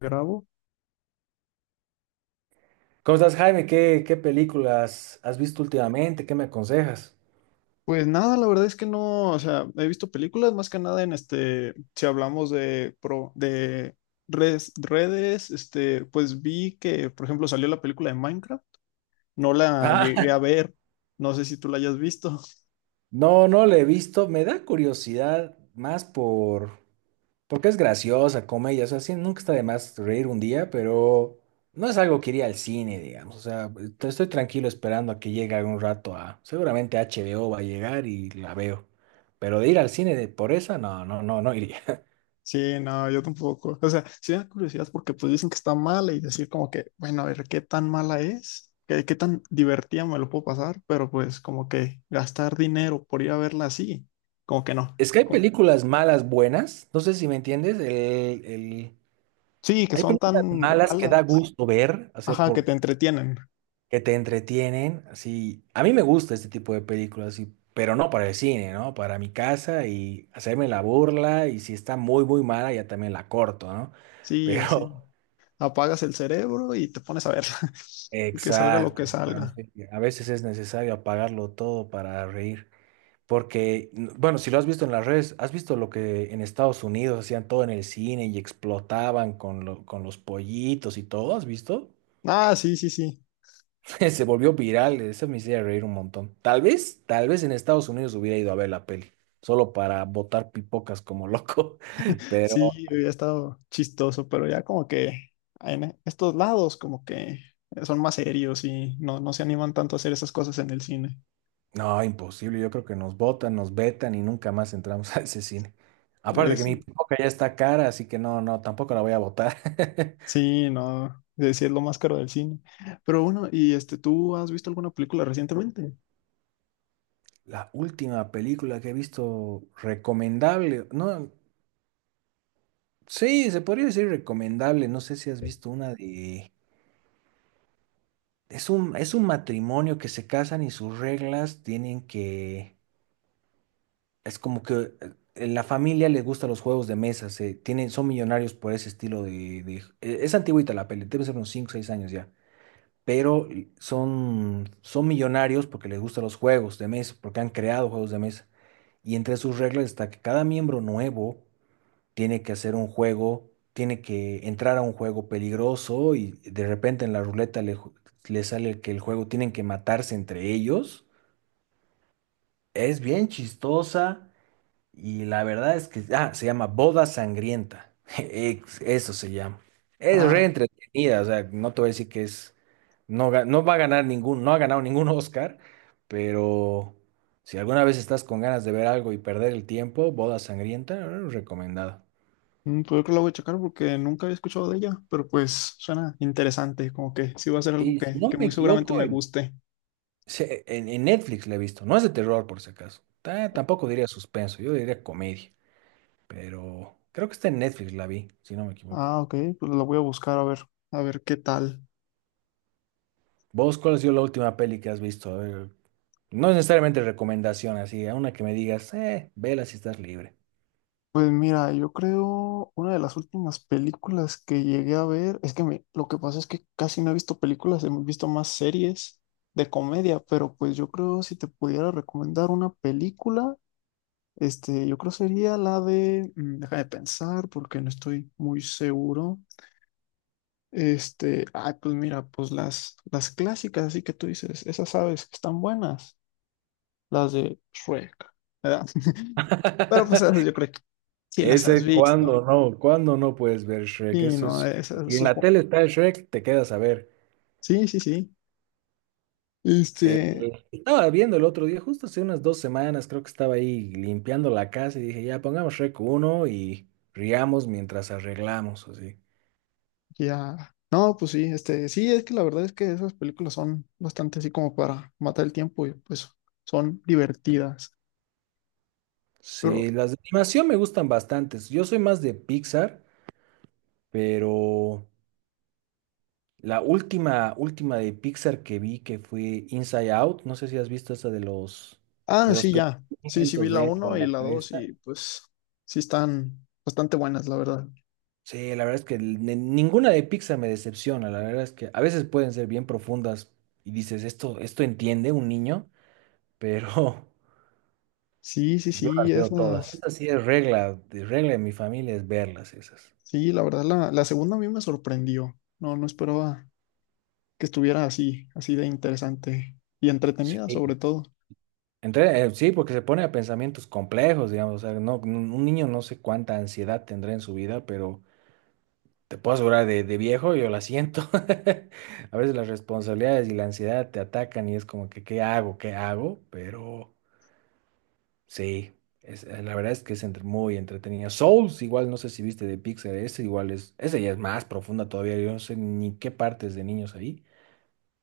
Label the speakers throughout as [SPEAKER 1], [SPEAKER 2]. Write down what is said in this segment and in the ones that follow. [SPEAKER 1] Grabo.
[SPEAKER 2] ¿Cómo estás, Jaime? ¿Qué películas has visto últimamente? ¿Qué me aconsejas?
[SPEAKER 1] Pues nada, la verdad es que no, o sea, he visto películas más que nada en si hablamos de redes, pues vi que, por ejemplo, salió la película de Minecraft, no la llegué
[SPEAKER 2] Ah,
[SPEAKER 1] a ver, no sé si tú la hayas visto.
[SPEAKER 2] no, no le he visto. Me da curiosidad más porque es graciosa, comedia. O sea, sí, nunca está de más reír un día, pero no es algo que iría al cine, digamos. O sea, estoy tranquilo esperando a que llegue algún rato a... Seguramente HBO va a llegar y la veo. Pero de ir al cine de por esa, no, no, no, no iría.
[SPEAKER 1] Sí, no, yo tampoco. O sea, sí me da curiosidad porque pues dicen que está mala y decir como que, bueno, a ver qué tan mala es, qué tan divertida me lo puedo pasar, pero pues como que gastar dinero por ir a verla así, como que no.
[SPEAKER 2] Es que hay películas malas, buenas. No sé si me entiendes. El
[SPEAKER 1] Sí, que
[SPEAKER 2] Hay
[SPEAKER 1] son
[SPEAKER 2] películas
[SPEAKER 1] tan
[SPEAKER 2] malas que da
[SPEAKER 1] malas.
[SPEAKER 2] gusto ver, así
[SPEAKER 1] Ajá, que
[SPEAKER 2] por
[SPEAKER 1] te entretienen.
[SPEAKER 2] que te entretienen, así. A mí me gusta este tipo de películas, así, pero no para el cine, ¿no? Para mi casa y hacerme la burla y si está muy muy mala ya también la corto, ¿no?
[SPEAKER 1] Sí, así.
[SPEAKER 2] Pero
[SPEAKER 1] Apagas el cerebro y te pones a verla. Y que salga lo
[SPEAKER 2] exacto,
[SPEAKER 1] que
[SPEAKER 2] hermano,
[SPEAKER 1] salga.
[SPEAKER 2] sí, a veces es necesario apagarlo todo para reír, porque bueno, si lo has visto en las redes, has visto lo que en Estados Unidos hacían todo en el cine y explotaban con con los pollitos y todo, ¿has visto?
[SPEAKER 1] Ah, sí, sí, sí.
[SPEAKER 2] Se volvió viral, eso me hacía reír un montón. Tal vez en Estados Unidos hubiera ido a ver la peli, solo para botar pipocas como loco, pero
[SPEAKER 1] Sí, había estado chistoso, pero ya como que en estos lados como que son más serios y no, no se animan tanto a hacer esas cosas en el cine.
[SPEAKER 2] no, imposible, yo creo que nos botan, nos vetan y nunca más entramos a ese cine. Aparte que
[SPEAKER 1] Es-
[SPEAKER 2] mi pipoca ya está cara, así que no, no, tampoco la voy a botar.
[SPEAKER 1] sí, no, es decir, lo más caro del cine. Pero bueno, ¿y tú has visto alguna película recientemente?
[SPEAKER 2] La última película que he visto recomendable, no, sí, se podría decir recomendable, no sé si has visto una de... Es un matrimonio que se casan y sus reglas tienen que... Es como que la familia les gusta los juegos de mesa, son millonarios por ese estilo Es antigüita la peli, debe ser unos cinco o 6 años ya. Pero son millonarios porque les gustan los juegos de mesa, porque han creado juegos de mesa. Y entre sus reglas está que cada miembro nuevo tiene que hacer un juego, tiene que entrar a un juego peligroso y de repente en la ruleta le sale que el juego tienen que matarse entre ellos. Es bien chistosa. Y la verdad es que, ah, se llama Boda Sangrienta. Eso se llama. Es re
[SPEAKER 1] Ah.
[SPEAKER 2] entretenida, o sea, no te voy a decir que es, no, no va a ganar ningún, no ha ganado ningún Oscar, pero si alguna vez estás con ganas de ver algo y perder el tiempo, Boda Sangrienta, recomendada.
[SPEAKER 1] Pues yo creo que la voy a checar porque nunca había escuchado de ella, pero pues suena interesante, como que sí va a ser algo
[SPEAKER 2] Y si no
[SPEAKER 1] que
[SPEAKER 2] me
[SPEAKER 1] muy seguramente
[SPEAKER 2] equivoco,
[SPEAKER 1] me
[SPEAKER 2] en,
[SPEAKER 1] guste.
[SPEAKER 2] en Netflix la he visto. No es de terror, por si acaso. Tampoco diría suspenso, yo diría comedia, pero creo que está en Netflix la vi, si no me equivoco.
[SPEAKER 1] Ah, ok, pues la voy a buscar a ver qué tal.
[SPEAKER 2] ¿Vos cuál ha sido la última peli que has visto? A ver, no es necesariamente recomendación, así, a una que me digas, vela si estás libre.
[SPEAKER 1] Pues mira, yo creo una de las últimas películas que llegué a ver, es que lo que pasa es que casi no he visto películas, he visto más series de comedia, pero pues yo creo si te pudiera recomendar una película, yo creo sería la de, déjame pensar porque no estoy muy seguro. Ay, pues mira, pues las clásicas, así que tú dices, esas aves que están buenas, las de Shrek, ¿verdad? Pero pues esas yo creo que sí las has
[SPEAKER 2] Ese, ¿cuando
[SPEAKER 1] visto.
[SPEAKER 2] no? ¿Cuando no puedes ver Shrek?
[SPEAKER 1] Sí,
[SPEAKER 2] Eso
[SPEAKER 1] no,
[SPEAKER 2] es.
[SPEAKER 1] esas,
[SPEAKER 2] Y en la tele está Shrek, te quedas a ver.
[SPEAKER 1] sí, sí, sí. Este,
[SPEAKER 2] Estaba viendo el otro día, justo hace unas 2 semanas, creo que estaba ahí limpiando la casa y dije, ya pongamos Shrek uno y riamos mientras arreglamos, así.
[SPEAKER 1] ya. No, pues sí, sí, es que la verdad es que esas películas son bastante así como para matar el tiempo y pues son divertidas. Pero,
[SPEAKER 2] Sí, las de animación me gustan bastantes. Yo soy más de Pixar, pero. La última, última de Pixar que vi que fue Inside Out, no sé si has visto esa
[SPEAKER 1] ah,
[SPEAKER 2] de los
[SPEAKER 1] sí, ya. Sí, sí vi
[SPEAKER 2] pensamientos
[SPEAKER 1] la
[SPEAKER 2] dentro
[SPEAKER 1] uno
[SPEAKER 2] de
[SPEAKER 1] y
[SPEAKER 2] la
[SPEAKER 1] la dos
[SPEAKER 2] cabeza.
[SPEAKER 1] y pues sí están bastante buenas, la verdad.
[SPEAKER 2] Sí, la verdad es que ninguna de Pixar me decepciona, la verdad es que a veces pueden ser bien profundas y dices, esto entiende un niño, pero
[SPEAKER 1] Sí, sí,
[SPEAKER 2] yo
[SPEAKER 1] sí,
[SPEAKER 2] las veo todas.
[SPEAKER 1] esas.
[SPEAKER 2] Esta sí es regla de mi familia es verlas esas.
[SPEAKER 1] Sí, la verdad, la segunda a mí me sorprendió. No, no esperaba que estuviera así, así de interesante y
[SPEAKER 2] Sí.
[SPEAKER 1] entretenida, sobre todo.
[SPEAKER 2] Sí, porque se pone a pensamientos complejos, digamos, o sea, no, un niño no sé cuánta ansiedad tendrá en su vida, pero... Te puedo asegurar, de viejo yo la siento. A veces las responsabilidades y la ansiedad te atacan y es como que, ¿qué hago? ¿Qué hago? Pero sí, la verdad es que es muy entretenida. Souls, igual no sé si viste de Pixar, ese igual es, esa ya es más profunda todavía, yo no sé ni qué partes de niños ahí.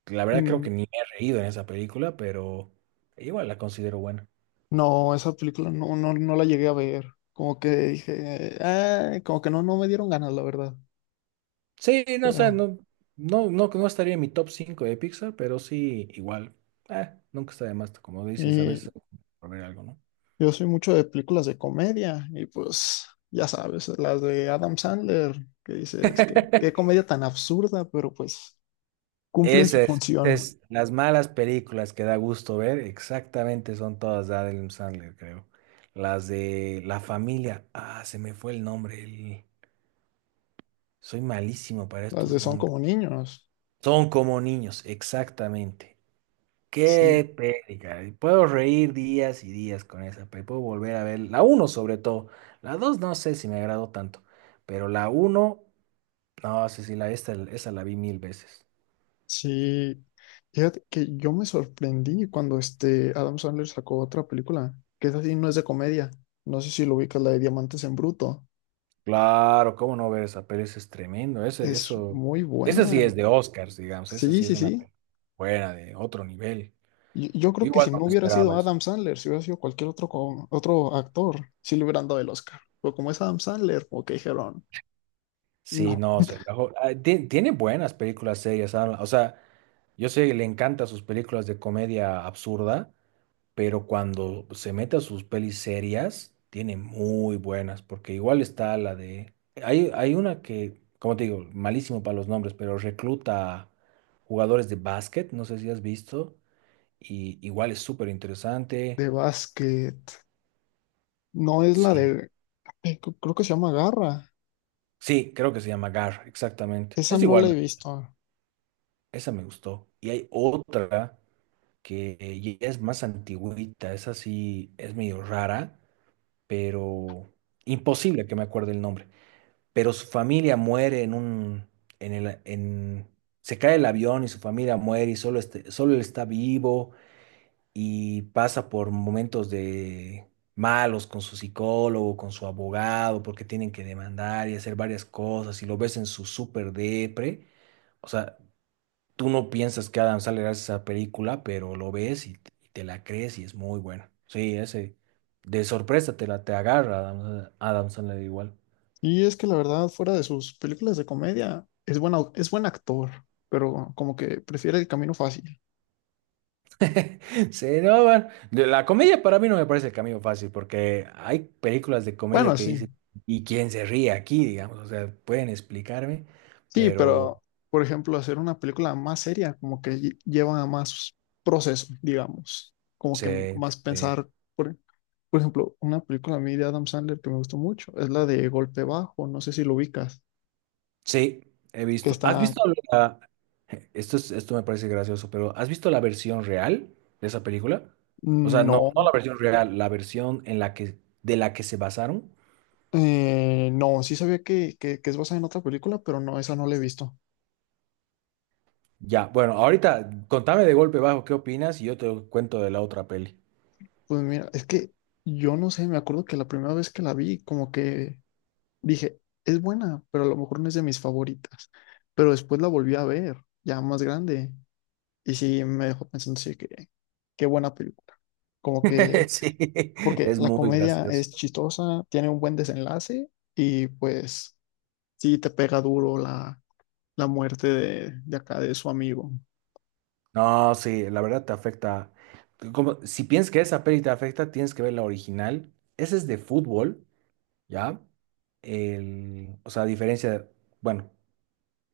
[SPEAKER 2] La verdad creo
[SPEAKER 1] Mm,
[SPEAKER 2] que ni me he reído en esa película, pero igual la considero buena.
[SPEAKER 1] no, esa película no, no la llegué a ver. Como que dije, "Ah", como que no me dieron ganas, la verdad.
[SPEAKER 2] Sí, no, o sea,
[SPEAKER 1] Pero,
[SPEAKER 2] no, no, no, no estaría en mi top 5 de Pixar, pero sí, igual. Ah, nunca está de más, como dices, a
[SPEAKER 1] y
[SPEAKER 2] veces hay que poner algo, ¿no?
[SPEAKER 1] yo soy mucho de películas de comedia, y pues, ya sabes, las de Adam Sandler, que dices que qué comedia tan absurda, pero pues cumplen su
[SPEAKER 2] Esas,
[SPEAKER 1] función.
[SPEAKER 2] esas, las malas películas que da gusto ver, exactamente son todas de Adam Sandler, creo. Las de La Familia, ah, se me fue el nombre, soy malísimo para
[SPEAKER 1] Las
[SPEAKER 2] estos
[SPEAKER 1] de Son
[SPEAKER 2] nombres.
[SPEAKER 1] como niños.
[SPEAKER 2] Son como niños, exactamente.
[SPEAKER 1] Sí,
[SPEAKER 2] Qué peli, caray. Puedo reír días y días con esa peli. Puedo volver a ver la uno sobre todo. La 2 no sé si me agradó tanto, pero la uno, no sé si la, esta, esa la vi mil veces.
[SPEAKER 1] sí. Fíjate que yo me sorprendí cuando Adam Sandler sacó otra película, que es así, no es de comedia. No sé si lo ubicas, la de Diamantes en Bruto.
[SPEAKER 2] Claro, cómo no ver esa peli, eso es tremendo. Ese,
[SPEAKER 1] Es
[SPEAKER 2] eso,
[SPEAKER 1] muy
[SPEAKER 2] esa
[SPEAKER 1] buena.
[SPEAKER 2] sí es de Oscars, digamos. Esa
[SPEAKER 1] Sí,
[SPEAKER 2] sí es
[SPEAKER 1] sí,
[SPEAKER 2] una
[SPEAKER 1] sí.
[SPEAKER 2] peli buena, de otro nivel.
[SPEAKER 1] Yo creo que
[SPEAKER 2] Igual
[SPEAKER 1] si
[SPEAKER 2] no
[SPEAKER 1] no
[SPEAKER 2] me
[SPEAKER 1] hubiera sido
[SPEAKER 2] esperaba eso.
[SPEAKER 1] Adam Sandler, si hubiera sido cualquier otro, otro actor, sí le hubieran dado el Oscar. Pero como es Adam Sandler, como que dijeron,
[SPEAKER 2] Sí,
[SPEAKER 1] no,
[SPEAKER 2] no, se rajó. Ah, tiene buenas películas serias, Adam. O sea, yo sé que le encantan sus películas de comedia absurda, pero cuando se mete a sus pelis serias, tiene muy buenas, porque igual está la de... Hay una que, como te digo, malísimo para los nombres, pero recluta jugadores de básquet, no sé si has visto, y igual es súper interesante.
[SPEAKER 1] de básquet. No es la
[SPEAKER 2] Sí,
[SPEAKER 1] de, creo que se llama Garra.
[SPEAKER 2] sí, creo que se llama GAR, exactamente.
[SPEAKER 1] Esa
[SPEAKER 2] Es
[SPEAKER 1] no
[SPEAKER 2] igual,
[SPEAKER 1] la he visto.
[SPEAKER 2] esa me gustó. Y hay otra que ya es más antigüita, esa sí es medio rara, pero imposible que me acuerde el nombre. Pero su familia muere en un, en el, en, se cae el avión y su familia muere y solo, solo él está vivo y pasa por momentos de malos con su psicólogo, con su abogado, porque tienen que demandar y hacer varias cosas y lo ves en su súper depre. O sea, tú no piensas que Adam Sandler hace esa película, pero lo ves y, te la crees y es muy buena. Sí, ese de sorpresa te la te agarra Adam Sandler igual.
[SPEAKER 1] Y es que la verdad, fuera de sus películas de comedia, es buena, es buen actor, pero como que prefiere el camino fácil.
[SPEAKER 2] Sí, no, bueno, de la comedia para mí no me parece el camino fácil porque hay películas de comedia
[SPEAKER 1] Bueno,
[SPEAKER 2] que
[SPEAKER 1] sí,
[SPEAKER 2] dicen, ¿y quién se ríe aquí? Digamos, o sea, pueden explicarme,
[SPEAKER 1] sí,
[SPEAKER 2] pero
[SPEAKER 1] pero por ejemplo, hacer una película más seria, como que lleva a más proceso, digamos, como
[SPEAKER 2] sí,
[SPEAKER 1] que más
[SPEAKER 2] sí,
[SPEAKER 1] pensar. Por, por ejemplo, una película a mí de Adam Sandler que me gustó mucho es la de Golpe Bajo, no sé si lo ubicas,
[SPEAKER 2] sí, he
[SPEAKER 1] que
[SPEAKER 2] visto. ¿Has
[SPEAKER 1] está,
[SPEAKER 2] visto la... Esto esto me parece gracioso, pero ¿has visto la versión real de esa película? O sea, no,
[SPEAKER 1] no,
[SPEAKER 2] no la versión real, la versión en la que, de la que se basaron.
[SPEAKER 1] no, sí sabía que, es basada en otra película, pero no, esa no la he visto.
[SPEAKER 2] Ya, bueno, ahorita contame de golpe bajo qué opinas y yo te cuento de la otra peli.
[SPEAKER 1] Pues mira, es que yo no sé, me acuerdo que la primera vez que la vi, como que dije, es buena, pero a lo mejor no es de mis favoritas. Pero después la volví a ver, ya más grande, y sí me dejó pensando, sí, que qué buena película. Como que,
[SPEAKER 2] Sí,
[SPEAKER 1] porque
[SPEAKER 2] es
[SPEAKER 1] la
[SPEAKER 2] muy
[SPEAKER 1] comedia
[SPEAKER 2] gracioso.
[SPEAKER 1] es chistosa, tiene un buen desenlace, y pues sí te pega duro la muerte de acá, de su amigo.
[SPEAKER 2] No, sí, la verdad te afecta. Como, si piensas que esa peli te afecta, tienes que ver la original. Ese es de fútbol, ¿ya? El, o sea, a diferencia de, bueno,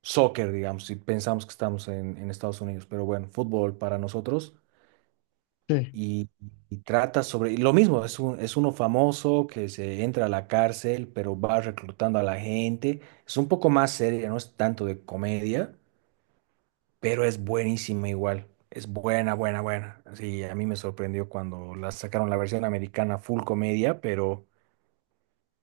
[SPEAKER 2] soccer, digamos, si pensamos que estamos en Estados Unidos, pero bueno, fútbol para nosotros.
[SPEAKER 1] Sí.
[SPEAKER 2] Y, y trata sobre, y lo mismo, es un, es uno famoso que se entra a la cárcel, pero va reclutando a la gente. Es un poco más seria, no es tanto de comedia, pero es buenísima igual. Es buena, buena, buena. Sí, a mí me sorprendió cuando la sacaron la versión americana full comedia, pero...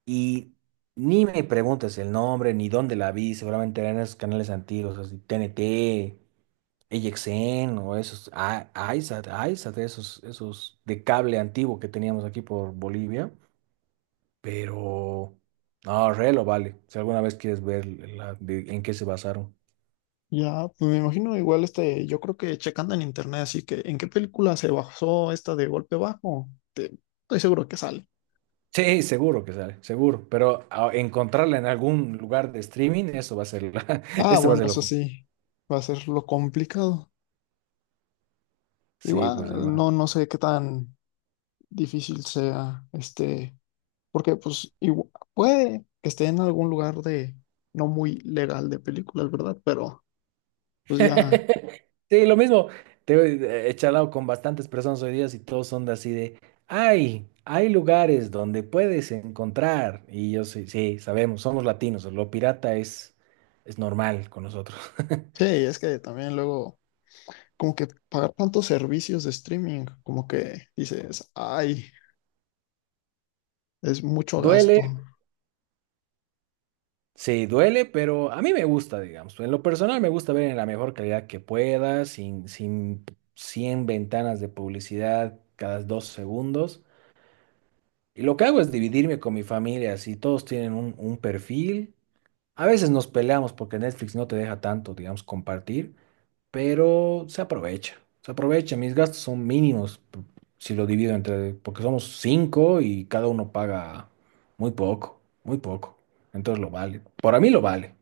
[SPEAKER 2] Y ni me preguntes el nombre, ni dónde la vi, seguramente era en esos canales antiguos, así TNT, NT, AXN o esos, Isat, Isat, esos de cable antiguo que teníamos aquí por Bolivia, pero... No, re lo vale. Si alguna vez quieres ver en qué se basaron.
[SPEAKER 1] Ya, pues me imagino igual yo creo que checando en internet, así que ¿en qué película se basó esta de Golpe Bajo? Estoy seguro que sale.
[SPEAKER 2] Sí, seguro que sale, seguro. Pero encontrarla en algún lugar de streaming, eso va a ser,
[SPEAKER 1] Ah,
[SPEAKER 2] eso va a
[SPEAKER 1] bueno,
[SPEAKER 2] ser lo
[SPEAKER 1] eso
[SPEAKER 2] complicado.
[SPEAKER 1] sí, va a ser lo complicado.
[SPEAKER 2] Sí, pues
[SPEAKER 1] Igual,
[SPEAKER 2] hermano.
[SPEAKER 1] no, no sé qué tan difícil sea, porque pues puede que esté en algún lugar de no muy legal de películas, ¿verdad? Pero pues ya,
[SPEAKER 2] Sí, lo mismo. Te he charlado con bastantes personas hoy día y todos son de así de, ay, hay lugares donde puedes encontrar. Y yo sí, sí, sabemos, somos latinos, lo pirata es normal con nosotros.
[SPEAKER 1] sí, es que también luego, como que pagar tantos servicios de streaming, como que dices, ay. Es mucho gasto.
[SPEAKER 2] Duele, sí, duele, pero a mí me gusta, digamos. En lo personal me gusta ver en la mejor calidad que pueda, sin 100 ventanas de publicidad cada 2 segundos. Y lo que hago es dividirme con mi familia, así todos tienen un perfil. A veces nos peleamos porque Netflix no te deja tanto, digamos, compartir, pero se aprovecha. Se aprovecha, mis gastos son mínimos si lo divido entre, porque somos cinco y cada uno paga muy poco, muy poco. Entonces lo vale. Por a mí lo vale.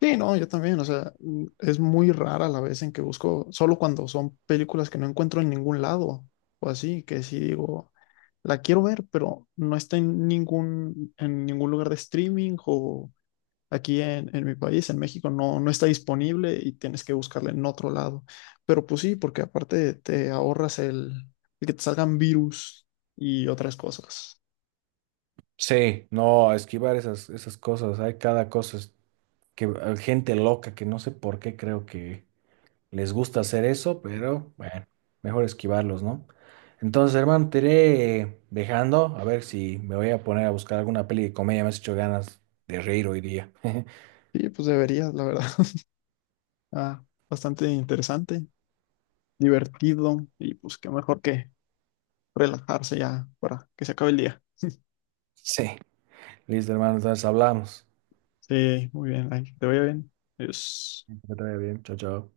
[SPEAKER 1] Sí, no, yo también, o sea, es muy rara la vez en que busco, solo cuando son películas que no encuentro en ningún lado, o así, que sí digo, la quiero ver, pero no está en ningún, lugar de streaming o aquí en mi país, en México, no está disponible y tienes que buscarla en otro lado. Pero pues sí, porque aparte te ahorras el que te salgan virus y otras cosas.
[SPEAKER 2] Sí, no, esquivar esas cosas. Hay cada cosa es que gente loca que no sé por qué creo que les gusta hacer eso, pero bueno, mejor esquivarlos, ¿no? Entonces, hermano, te iré dejando a ver si me voy a poner a buscar alguna peli de comedia. Me has hecho ganas de reír hoy día.
[SPEAKER 1] Sí, pues deberías, la verdad. Ah, bastante interesante. Divertido y pues qué mejor que relajarse ya para que se acabe el día.
[SPEAKER 2] Sí, listo, hermano, entonces hablamos.
[SPEAKER 1] Sí, muy bien, ay, que te vaya bien. Adiós.
[SPEAKER 2] Que te vaya bien, chao, chao.